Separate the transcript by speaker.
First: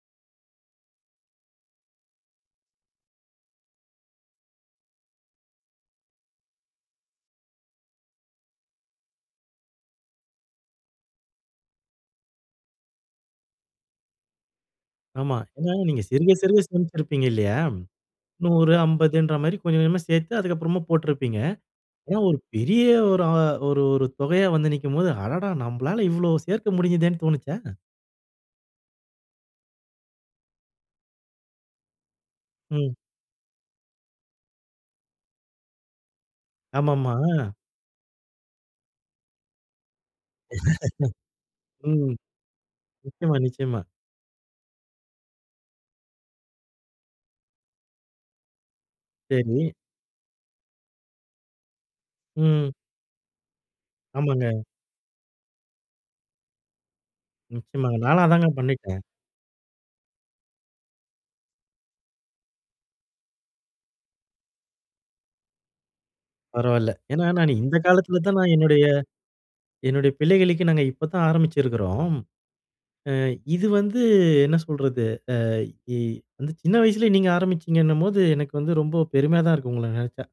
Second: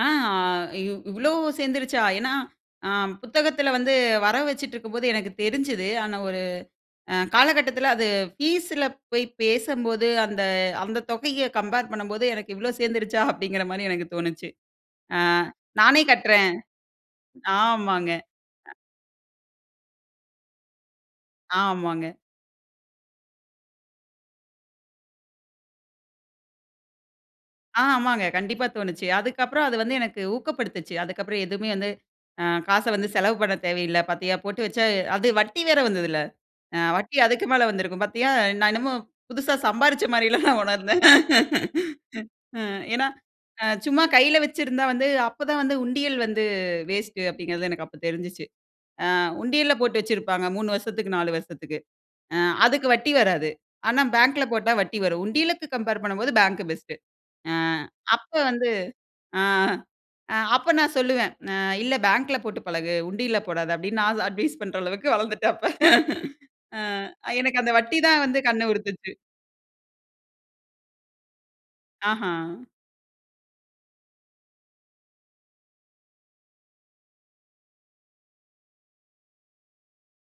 Speaker 1: ஆ, அ இவ் இவ்வளோ சேர்ந்துருச்சா? ஏனா, அ புத்தகத்தில வந்து வர வச்சுட்ருக்கும்போது எனக்கு தெரிஞ்சது. ஆனா ஒரு அ காலகட்டத்தில அது ஃபீஸ்ல போய் பேசும்போது அந்த, அந்த தொகைய கம்பேர் பண்ணும்போது எனக்கு இவ்வளோ சேர்ந்துருச்சா? அப்படிங்கிற மாரி எனக்கு தோணுச்சு. ஆ
Speaker 2: ஆமா. என்னங்க
Speaker 1: நானே
Speaker 2: நீங்க சிறுக
Speaker 1: கட்டுறேன்.
Speaker 2: சிறுக சேமிச்சிருப்பீங்க இல்லையா?
Speaker 1: ஆமாங்க.
Speaker 2: 100, 50ன்ற மாரி கொஞ்ச கொஞ்சமா சேர்த்து அதுக்கப்புறமா போட்டுருப்பீங்க.
Speaker 1: ஆமாங்க.
Speaker 2: ஏனா ஒரு பெரிய ஒரு அ ஒரு, ஒரு தொகையா வந்து நிக்கும்போது அடடா நம்மாலால இவ்வளோ சேர்க்க முடியுதேனு தோனுச்சா?
Speaker 1: ஆ, ஆமாங்க. கண்டிப்பா தோணுச்சு. அதுக்கப்புறம், அது வந்து எனக்கு ஊக்கப்படுத்துச்சு. அதுக்கப்புறம் எதுவுமே வந்து அ காச
Speaker 2: ம்.
Speaker 1: வந்து செலவு பண்ணத் தேவையில்ல. பார்த்தியா போட்டு வச்சா அது வட்டி வேற வந்ததுல்ல. அ வட்டி அதுக்கு
Speaker 2: ஆமாம்மா.
Speaker 1: மேல வந்திருக்கும். பார்த்தியா, நான் என்னமோ புதுசா சம்பாரிச்ச மாரிலா நான் உணர்ந்தேன்.
Speaker 2: ம்.
Speaker 1: ம். ஏனா
Speaker 2: நிச்சயமா, நிச்சயமா.
Speaker 1: சும்மா கையில வச்சிருந்தா வந்து அப்ப தான் வந்து உண்டியல் வந்து வேஸ்ட் அப்படிங்கிறது எனக்கு அப்ப தெரிஞ்சுச்சு. ஆ
Speaker 2: சரி.
Speaker 1: உண்டியல்ல போட்டு வச்சிருப்பாங்க 3 வருஷத்திக்கு 4 வருஷத்திக்கு. அ
Speaker 2: ம்.
Speaker 1: அதுக்கு வட்டி வராது. ஆனா பேங்க்ல
Speaker 2: ஆமாங்க.
Speaker 1: போட்டா வட்டி வரும். உண்டியலுக்கு கம்பேர் பண்ணும்போது பேங்க் பெஸ்ட் ஆ,
Speaker 2: நிச்சயமாங்க, நாலாம்
Speaker 1: அப்ப
Speaker 2: அதாங்க
Speaker 1: வந்து,
Speaker 2: பண்ணிருக்கேன்.
Speaker 1: ஆ அப்ப நான் சொல்லுவேன். ஆ இல்ல பேங்க்ல போட்டு பழகு. உண்டியல்ல போடாத அப்படினு நான் அட்வைஸ் பண்ற அளவுக்கு வளர்ந்துட்டேன் அப்ப. ஆ,
Speaker 2: பரவாயில்ல. ஏனா நான்
Speaker 1: எனக்கு அந்த
Speaker 2: இந்த
Speaker 1: வட்டி
Speaker 2: காலத்தில
Speaker 1: தான்
Speaker 2: தான்
Speaker 1: வந்து
Speaker 2: நான்
Speaker 1: கண்ண
Speaker 2: என்னுடைய,
Speaker 1: உறுத்துச்சு.
Speaker 2: என்னுடைய பிள்ளைகளுக்கே நாங்க இப்ப தான் ஆரம்பிச்சுருக்கிறோம்.
Speaker 1: ஆஹா!
Speaker 2: ஆ இது வந்து என்ன சொல்றது? ஆ இ வந்து சின்ன வயசிலே நீங்க ஆரம்பிச்சிங்கன்னும்போது எனக்கு வந்து ரொம்ப பெருமையா தான் இருக்கு உங்கள நெனச்சா.